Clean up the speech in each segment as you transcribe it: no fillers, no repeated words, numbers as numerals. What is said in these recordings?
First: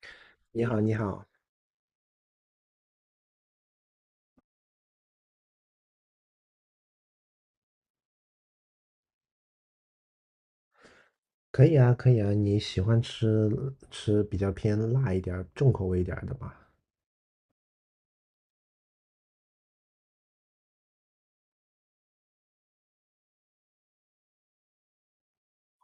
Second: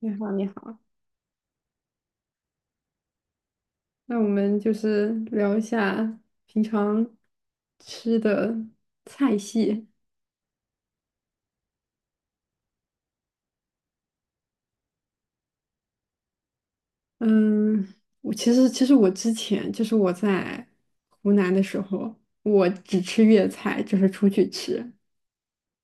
你好，你你好，好，你好。那我们就是聊一下平常吃的菜系。可以啊，可以啊，你喜欢吃比较偏辣一点儿、重口味一点儿的吧？嗯，我其实我之前就是我在湖南的时候，我只吃粤菜，就是出去吃。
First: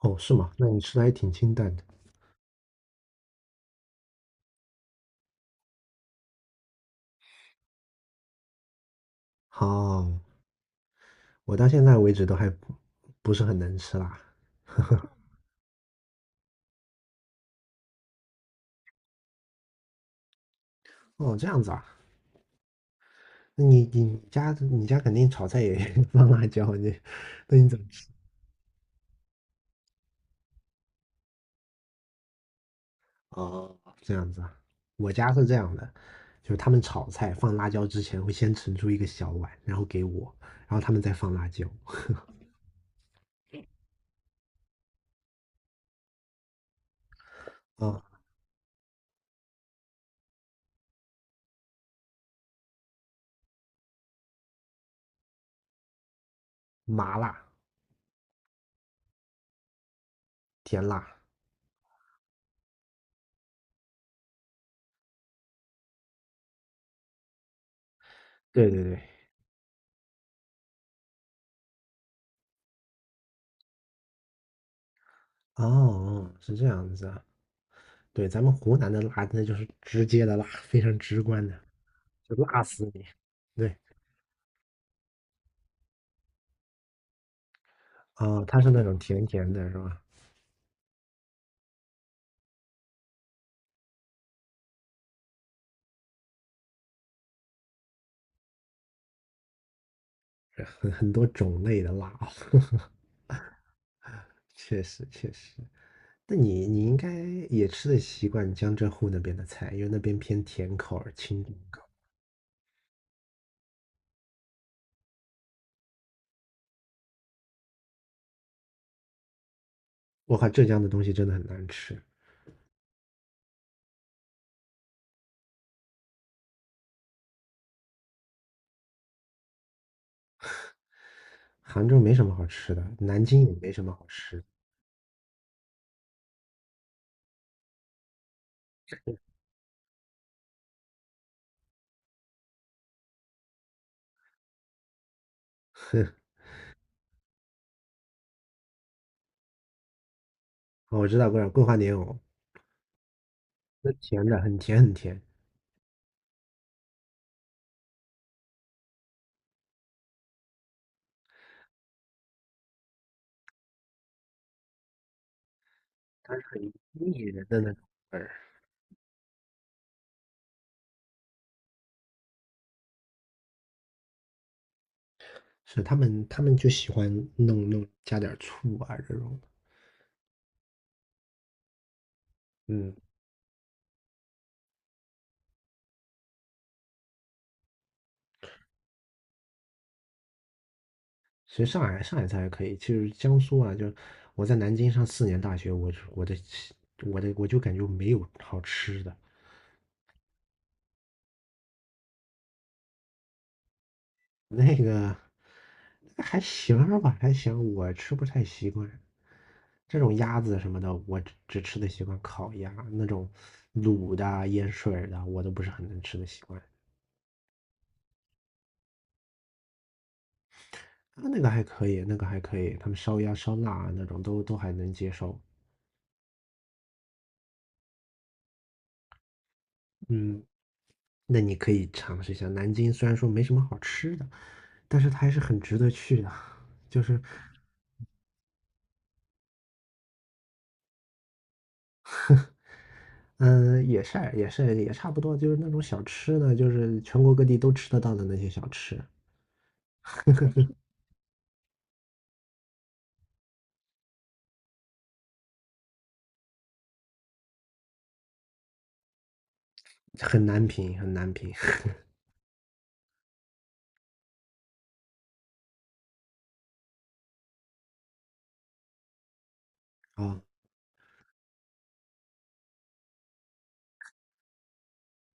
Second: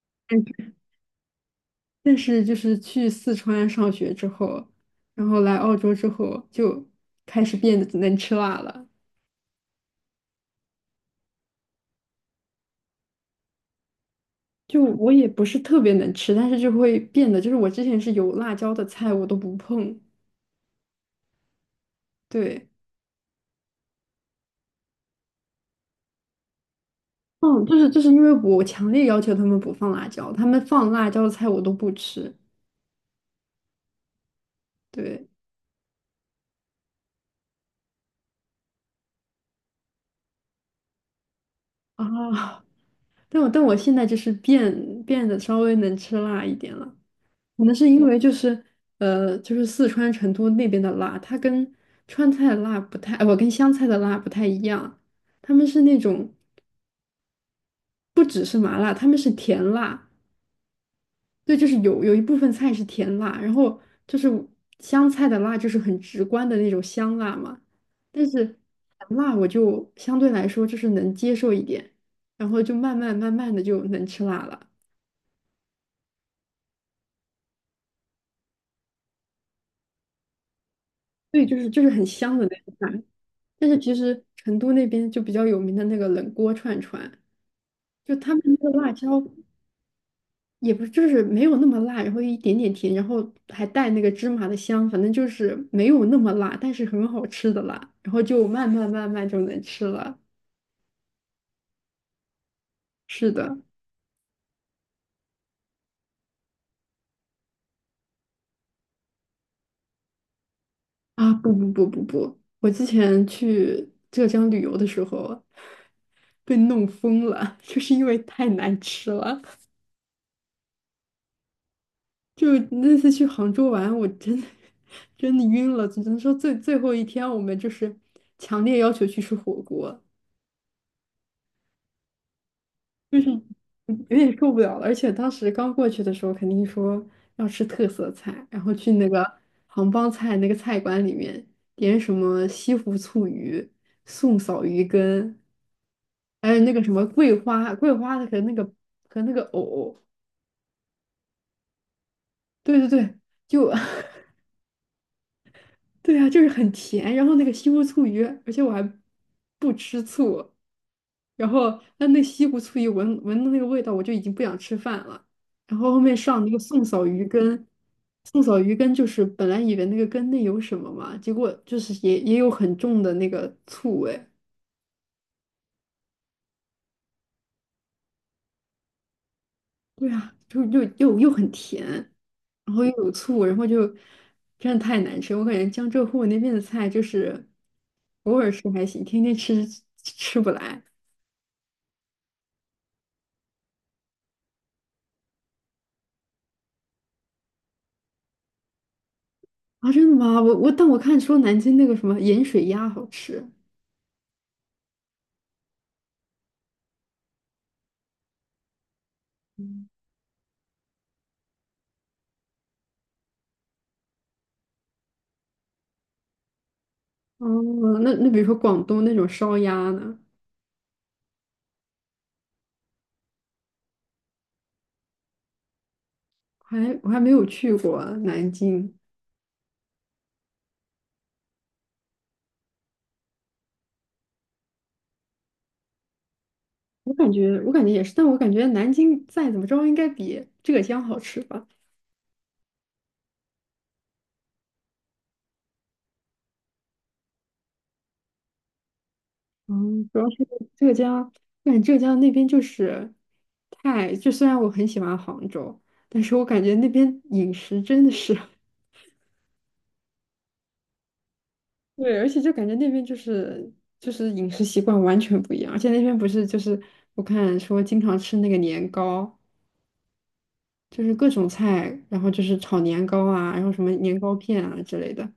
哦，是吗？但那你吃的还挺清淡的。但是就是去四川上学之后，然后来澳洲之后，就开始变得能吃辣了。好，我到现在为止都还不是很能吃辣。就我也不是特别能吃，但是就会变得，就是我之前是有辣椒的菜我都不碰。哦，这样子啊。对，那你家肯定炒菜也 放辣椒，你那嗯，你就怎么是就吃？是因为我强烈要求他们不放辣椒，他们放辣椒的菜我都不吃。哦，这样子啊。我对家是这样的，就是他们炒菜放辣椒之前会先盛出一个小碗，然后给我，然后他们再放辣椒。啊，但我现在就是变得稍微能吃辣一点了，可能是啊、因为就是就是四川成都那边的辣，它跟川菜的辣不太，我跟湘菜的辣不太一样，他们是那种麻辣、不只是麻辣，他们是甜辣。甜辣，对，就是有一部分菜是甜辣，然后就是香菜的辣就是很直观的那种香辣嘛，但是甜对对对。辣我就相对来说就是能接受一点，然后就慢慢慢慢的就能吃辣了。哦，是这样子啊。对，咱们湖南的辣，那就是直接的辣，非常直对，观就的，是就是很就香的那辣种死辣。你。但对。是其实成都那边就比较有名的那个冷锅串串，就他们哦，那它个是那辣种椒甜甜的，是吧？也不就是没有那么辣，然后一点点甜，然后还带那个芝麻的香，反正就是没有那么辣，但是很好吃的辣，然后就慢慢慢慢就能吃了。很多种类的辣哦，是的，确实确实。那你应该也吃得习惯江浙沪那边的菜，因为那边偏甜口而啊，清不淡不口不儿。不不，我之前去浙江旅游的时候被弄疯了，就是因为太难吃了。我靠，浙江的东西真的很难吃，就那次去杭州玩，我真的 真的晕了，只能说最后一天我们就是强烈要求去吃火锅。杭州没什么好吃的，就南是京也没什么好有点吃的。受不了了，而且当时刚过去的时候，肯定说要吃特色菜，然后去那个杭帮菜那个菜馆里面点什么西湖醋鱼、宋嫂鱼羹，还有那个什么桂花和那个藕，哦，我知道桂花莲藕。对对对，就 那 甜的很甜很甜，对啊，就是很甜，然后那个西湖醋鱼，而且我还不吃醋，然后那西湖醋鱼闻的那个味道，我就已经不想吃饭了。然后后面它是上那个很宋嫂鱼腻人的羹，那种味儿。宋嫂鱼羹就是本来以为那个羹内有什么嘛，结果就是也有很重的那个醋味，是他们就喜欢弄加点儿醋啊这种的。对啊，就又很甜，然后又嗯，有醋，然后就真的太难吃。我感觉江浙沪那边的菜就是偶尔吃还行，天天吃吃不来。其实上海菜还可以，其实江苏啊，就我在南京上4年大学，我就我的我的我就感觉没有好吃的。啊，真的吗？但我看说南京那个什么盐水鸭好吃。那个还行儿吧，还行，我吃不太习惯。嗯，这种鸭子什么的，我只吃得习惯烤鸭，那种卤的啊、腌水儿的啊，我都不是很能吃得习惯。哦，那比如说广东那种烧鸭呢，啊，那个还可以，那个还可以，他们烧鸭、烧腊啊那种都还能接受。我还没有去过南京，嗯，那你可以尝试一下南京，虽然说没什么好吃的，但是它还是很值得去的。就我是，感觉我感觉也是，但我感觉南京再怎么着应该比浙江好吃吧。嗯，也是也是也差不多，就是那种小吃呢，就是全国各地都吃得到的那些小吃。嗯，主要是浙江，我感觉浙江那边就是太，就虽然我很喜欢杭州，但是我感觉那边饮食真的是 很难评，很难评。 对，而且就感觉那边就是饮食习惯完全不一样，而且那边不是就是我看说经常吃那个年糕，啊，就是各种菜，然后就是炒年糕啊，然后什么年糕片啊之类的。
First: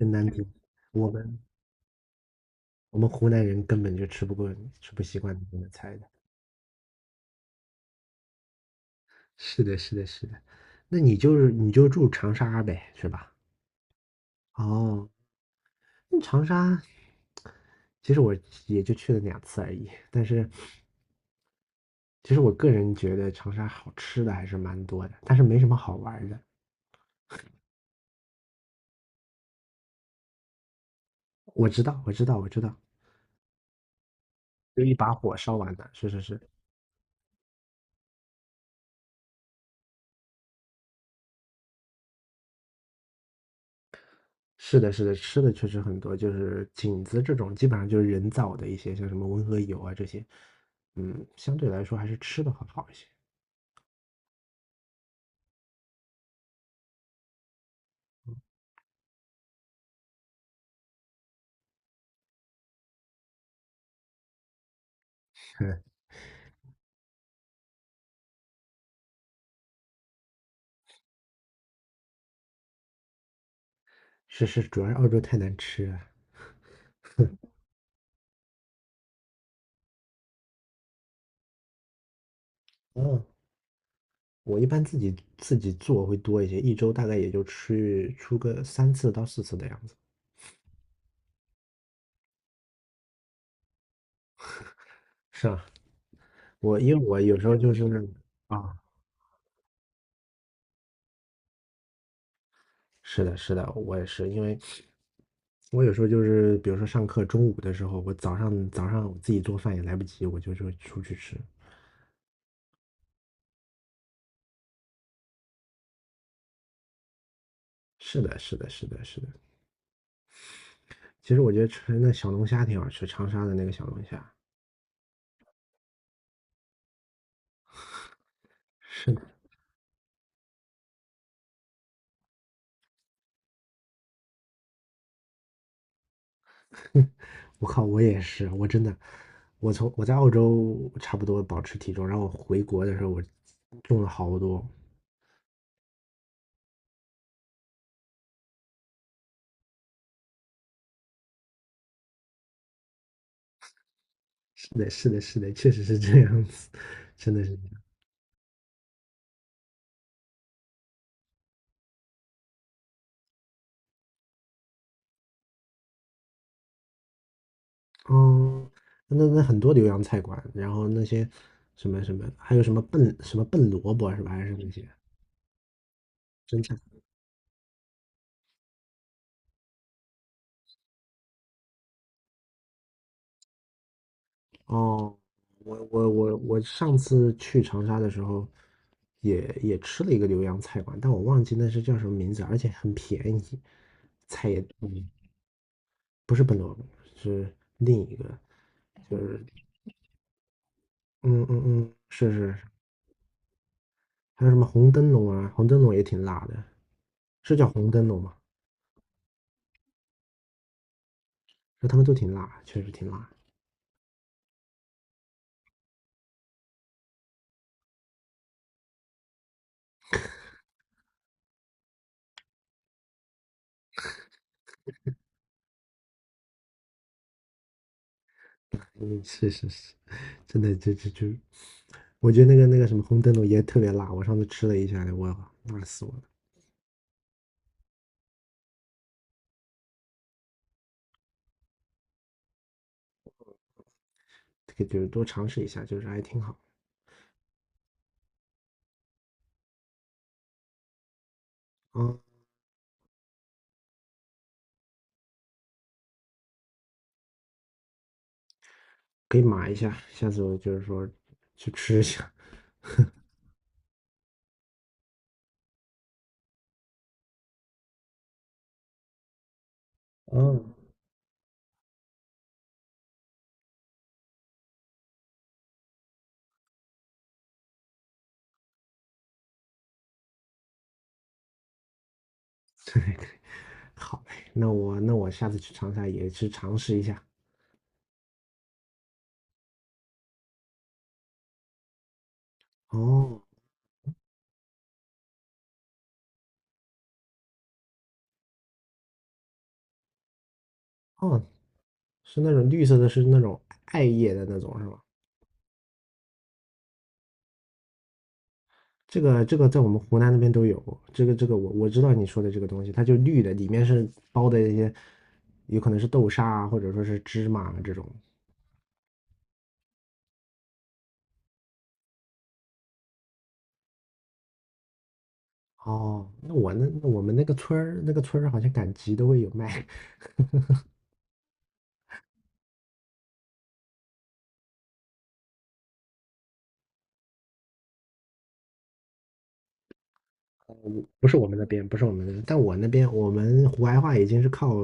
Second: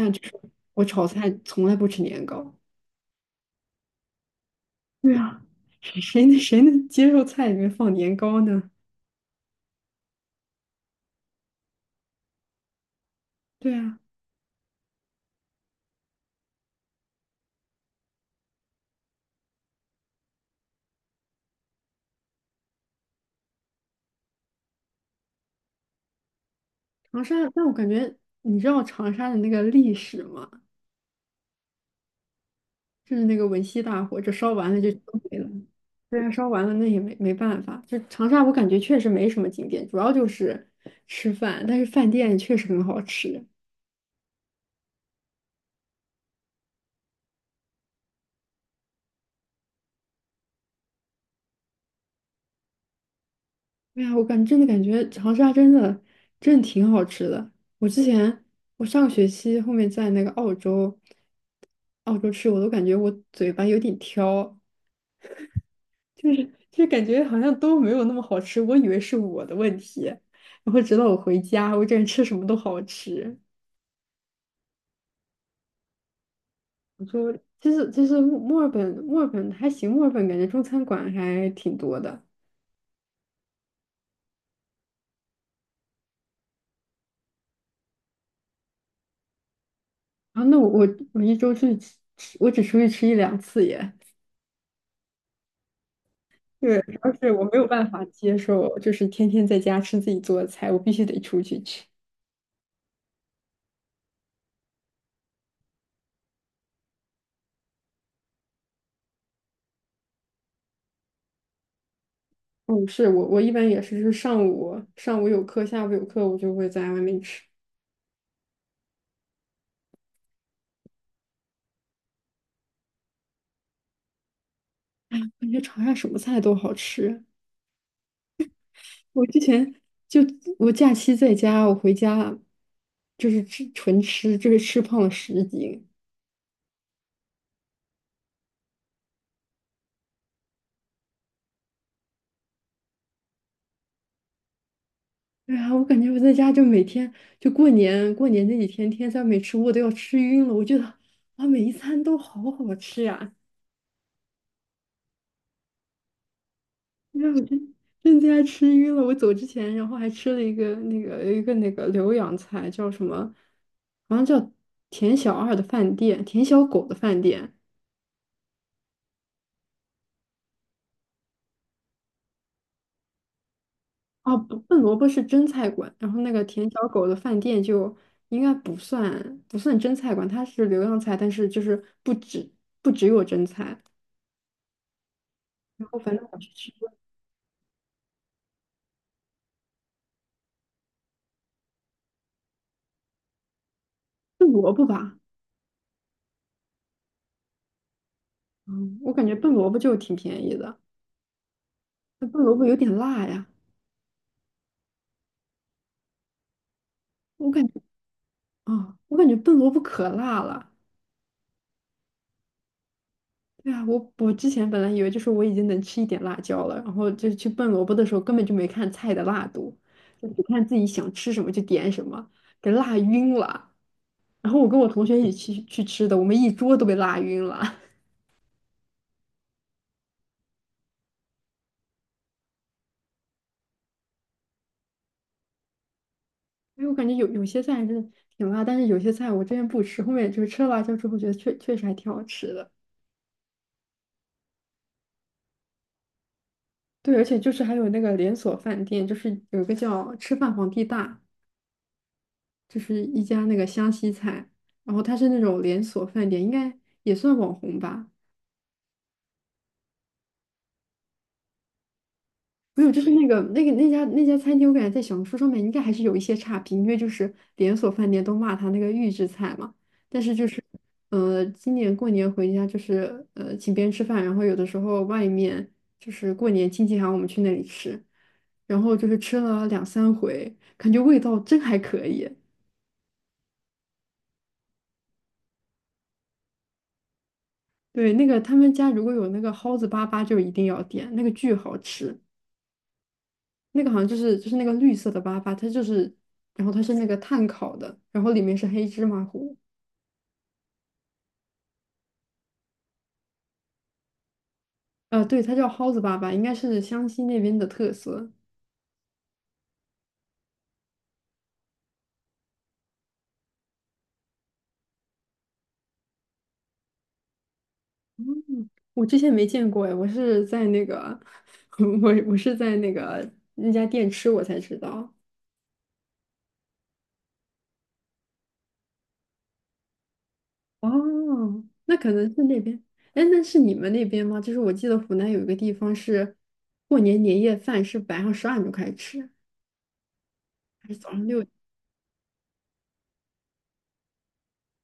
很就难是评。我炒我菜们从来不吃年糕。我们湖南人根本就吃不过，吃不对习惯啊，那边的 菜谁的。谁能谁能接受菜里面放年糕呢？是的，是的，是的。那你就住长沙呗，是吧？对啊，哦，那长沙。其实我也就去了2次而已，但是其实我个人觉得长沙好吃的还是蛮多的，但是没什么好玩的。长沙，但我感觉你知道长沙的那个历史吗？我知道，我知道，我知道。就是那个文夕大火，这烧完了就就一把都火没了。烧完的，是对是啊，是。烧完了那也没办法。就长沙，我感觉确实没什么景点，主要就是吃饭，但是饭店确实很好吃。是的，是的，吃的确实很多，就是景子这种基本上就是人造的一些，像什么温和油啊这些。嗯，相对来说还是吃的会好一些。对呀，真的感觉长沙真的真的挺好吃的。我之前我上个学期后面在那个澳洲，澳洲吃我都感觉我嘴巴有点挑，嗯，就是就是感觉好像都没有那么好吃。我以为是我的问题，然后直到我回家，我感觉吃什么都好吃。是是，主要是澳洲太难吃了。我说，其实墨尔本还行，墨尔本感觉中餐馆还挺多的。嗯，我一般自己做会多一些，一周大概也就吃出个3次到4次的样子。然后那我一周去吃，我只出去吃一两次耶。是啊。对，我主因为要我是有我时没候有就办法是，接啊，受，就是天天在家吃自己做的菜，我必须得出去吃。是的，是的，我也是。因为我有时候就是，比如说上课中午的时候，我早上我自己做饭也来不及，我就出去吃。嗯，是我一般也是，就是上午有课，下午有课，我就会在外面吃。是的，是的，是的，是的。其实我觉得吃那小龙虾挺好吃，长沙的那个小龙虾。感觉长沙什么菜都好吃。是的。我之前就我假期在家，我回家就是吃纯吃，就是吃胖了10斤。我靠，我也是，我真的，我在澳洲差不多保持体重，然后我回国的时候我重了好多。对啊，我感觉我在家就每天就过年那几天，天天没吃我都要吃晕了。我觉得啊，每一餐都好好吃呀、是的，是的，是的，确实是这样子，让真我的是。真的家吃晕了。我走之前，然后还吃了一个那个浏阳菜，叫什么？好像叫田小二的饭店，田小狗的饭店。嗯，那很多浏阳菜馆，然后那些什么什么，还有什么笨萝卜是吧？哦，还是不，那笨些萝卜是蒸菜馆，然后那个蒸田菜？小狗的饭店就应该不算蒸菜馆，它是浏阳菜，但是就是不只有蒸菜。哦，我然后我反正我我去我吃。上次去长沙的时候也，也吃了一个浏阳菜馆，但我忘记那是叫什么名字，而且很便宜，菜笨也萝卜嗯吧，不是笨萝卜，是另一个，嗯，我就感觉是笨萝卜就挺便宜的，嗯嗯嗯，那是笨是萝是。卜有点辣呀，还有什么红灯笼啊，红灯笼也挺辣的，我是感叫觉红灯笼吗？我感觉笨萝卜可辣了。那他们都挺辣，确实挺辣。对啊，我之前本来以为就是我已经能吃一点辣椒了，然后就去笨萝卜的时候根本就没看菜的辣度，就只看自己想吃什么就点什么，给辣晕了。然后我跟我同学一起去吃的，我们一桌都被辣晕了。嗯，是是是，真的，就就就，我觉得那个什么红灯笼也特别辣，我上次吃了一下，我辣死我了。因为我感觉有些菜真的挺辣，但是有些菜我之前不吃，后面就是吃了辣椒之后觉得确实还挺好吃的。这个就是多尝试一下，就是还挺好。对，而且就是还有那个连锁饭店，就是有一个叫"吃饭皇帝大"，啊，就是一家那个湘西菜，然后它是那种连锁饭店，应该也算网红吧。可以码一下，下次我就是说去吃一下。没有，就是那家餐厅，我感觉在小红书上面应该还是有一些差评，因为就是连锁饭店都骂他那个预制菜嘛。但是就是，嗯，今年过年回家就是请别人吃饭，然后有的时候外面就是过年亲戚喊我们去那里吃，然后就是吃了两三回，感觉味道真还可以。对对，好嘞，那我那我下次去长沙也去尝试一下。对，那个他们家如果有那个蒿子粑粑，就一定要点，那个巨好吃。哦那个好像就是那个绿色的粑粑，它就是，然后它是那个炭烤的，然后里面是黑芝麻糊。哦，是那种绿色的，是那种艾叶的那种是吧？呃，对，它叫蒿子粑粑，应该是湘西那边的特色。这个在我们湖南那边都有，这个我知道你说的这个东西，它就绿的，里面是包的一些，有可能是豆沙啊，或者说是芝麻啊这种。我之前没见过哎，我是在那个，我是在那个那家店吃我才知道。哦，那我们那个村儿好像赶集都会有卖。哦，那可能是那边。哎，那是你们那边吗？就是我记得湖南有一个地方是过年年夜饭是晚上十二点就开始吃。还是早 上不是六。我们那边，不是我们那边，但我那边我们湖白话已经是靠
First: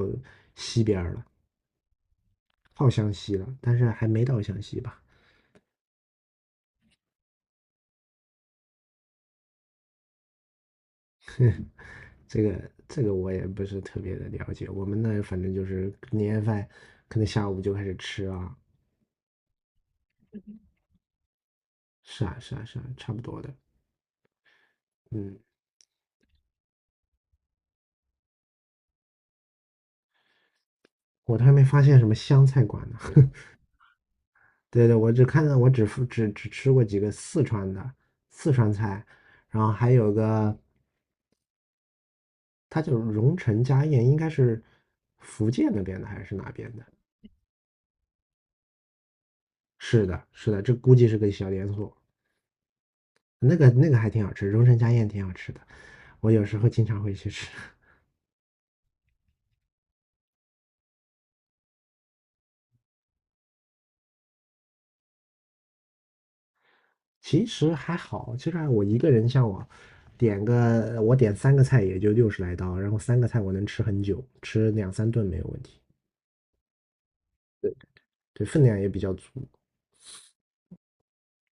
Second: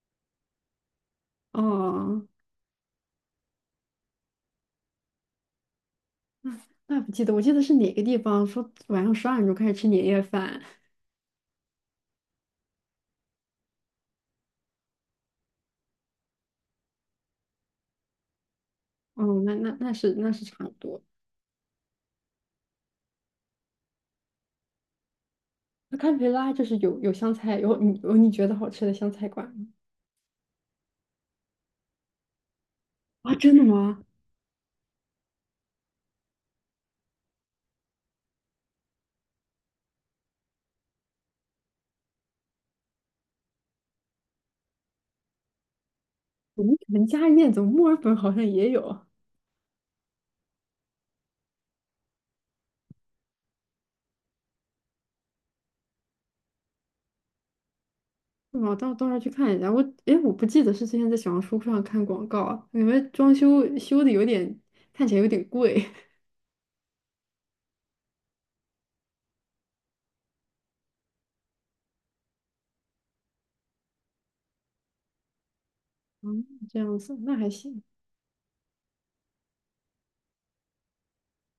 西边儿了，哦，靠湘西了，但是还没到湘西吧。那不记得，我记得是哪个地方说晚上十二点钟开始吃年夜饭。这个我也不是特别的了解，我们那反正就是年夜饭，可能下午就开始吃啊，哦，那那是差不多。是啊是啊是啊，差不多的。嗯，那堪培拉就是有湘菜，有你觉得好吃的湘菜馆吗？我都还没发现什么湘菜馆呢。啊，真的吗？对对，我只看到我只只只吃过几个四川菜，然后还有个它叫荣成家宴，应该是福建那边的还是哪我边们的？我们家宴怎么墨尔本好像也有，是的，是的，这估计是个小连锁。那个还挺好吃，荣成家宴挺好吃的，我有时候经常会去吃。是吗？到时候去看一下。哎，我不记得是之前在小红书上看广告，啊，感觉装修的有点看起来有点贵。其实还好，就算我一个人，像我我点三个菜也就60来刀，然后三个菜我能吃很久，吃两三顿没有问题。嗯，这样子那还行。对，分量也比较足。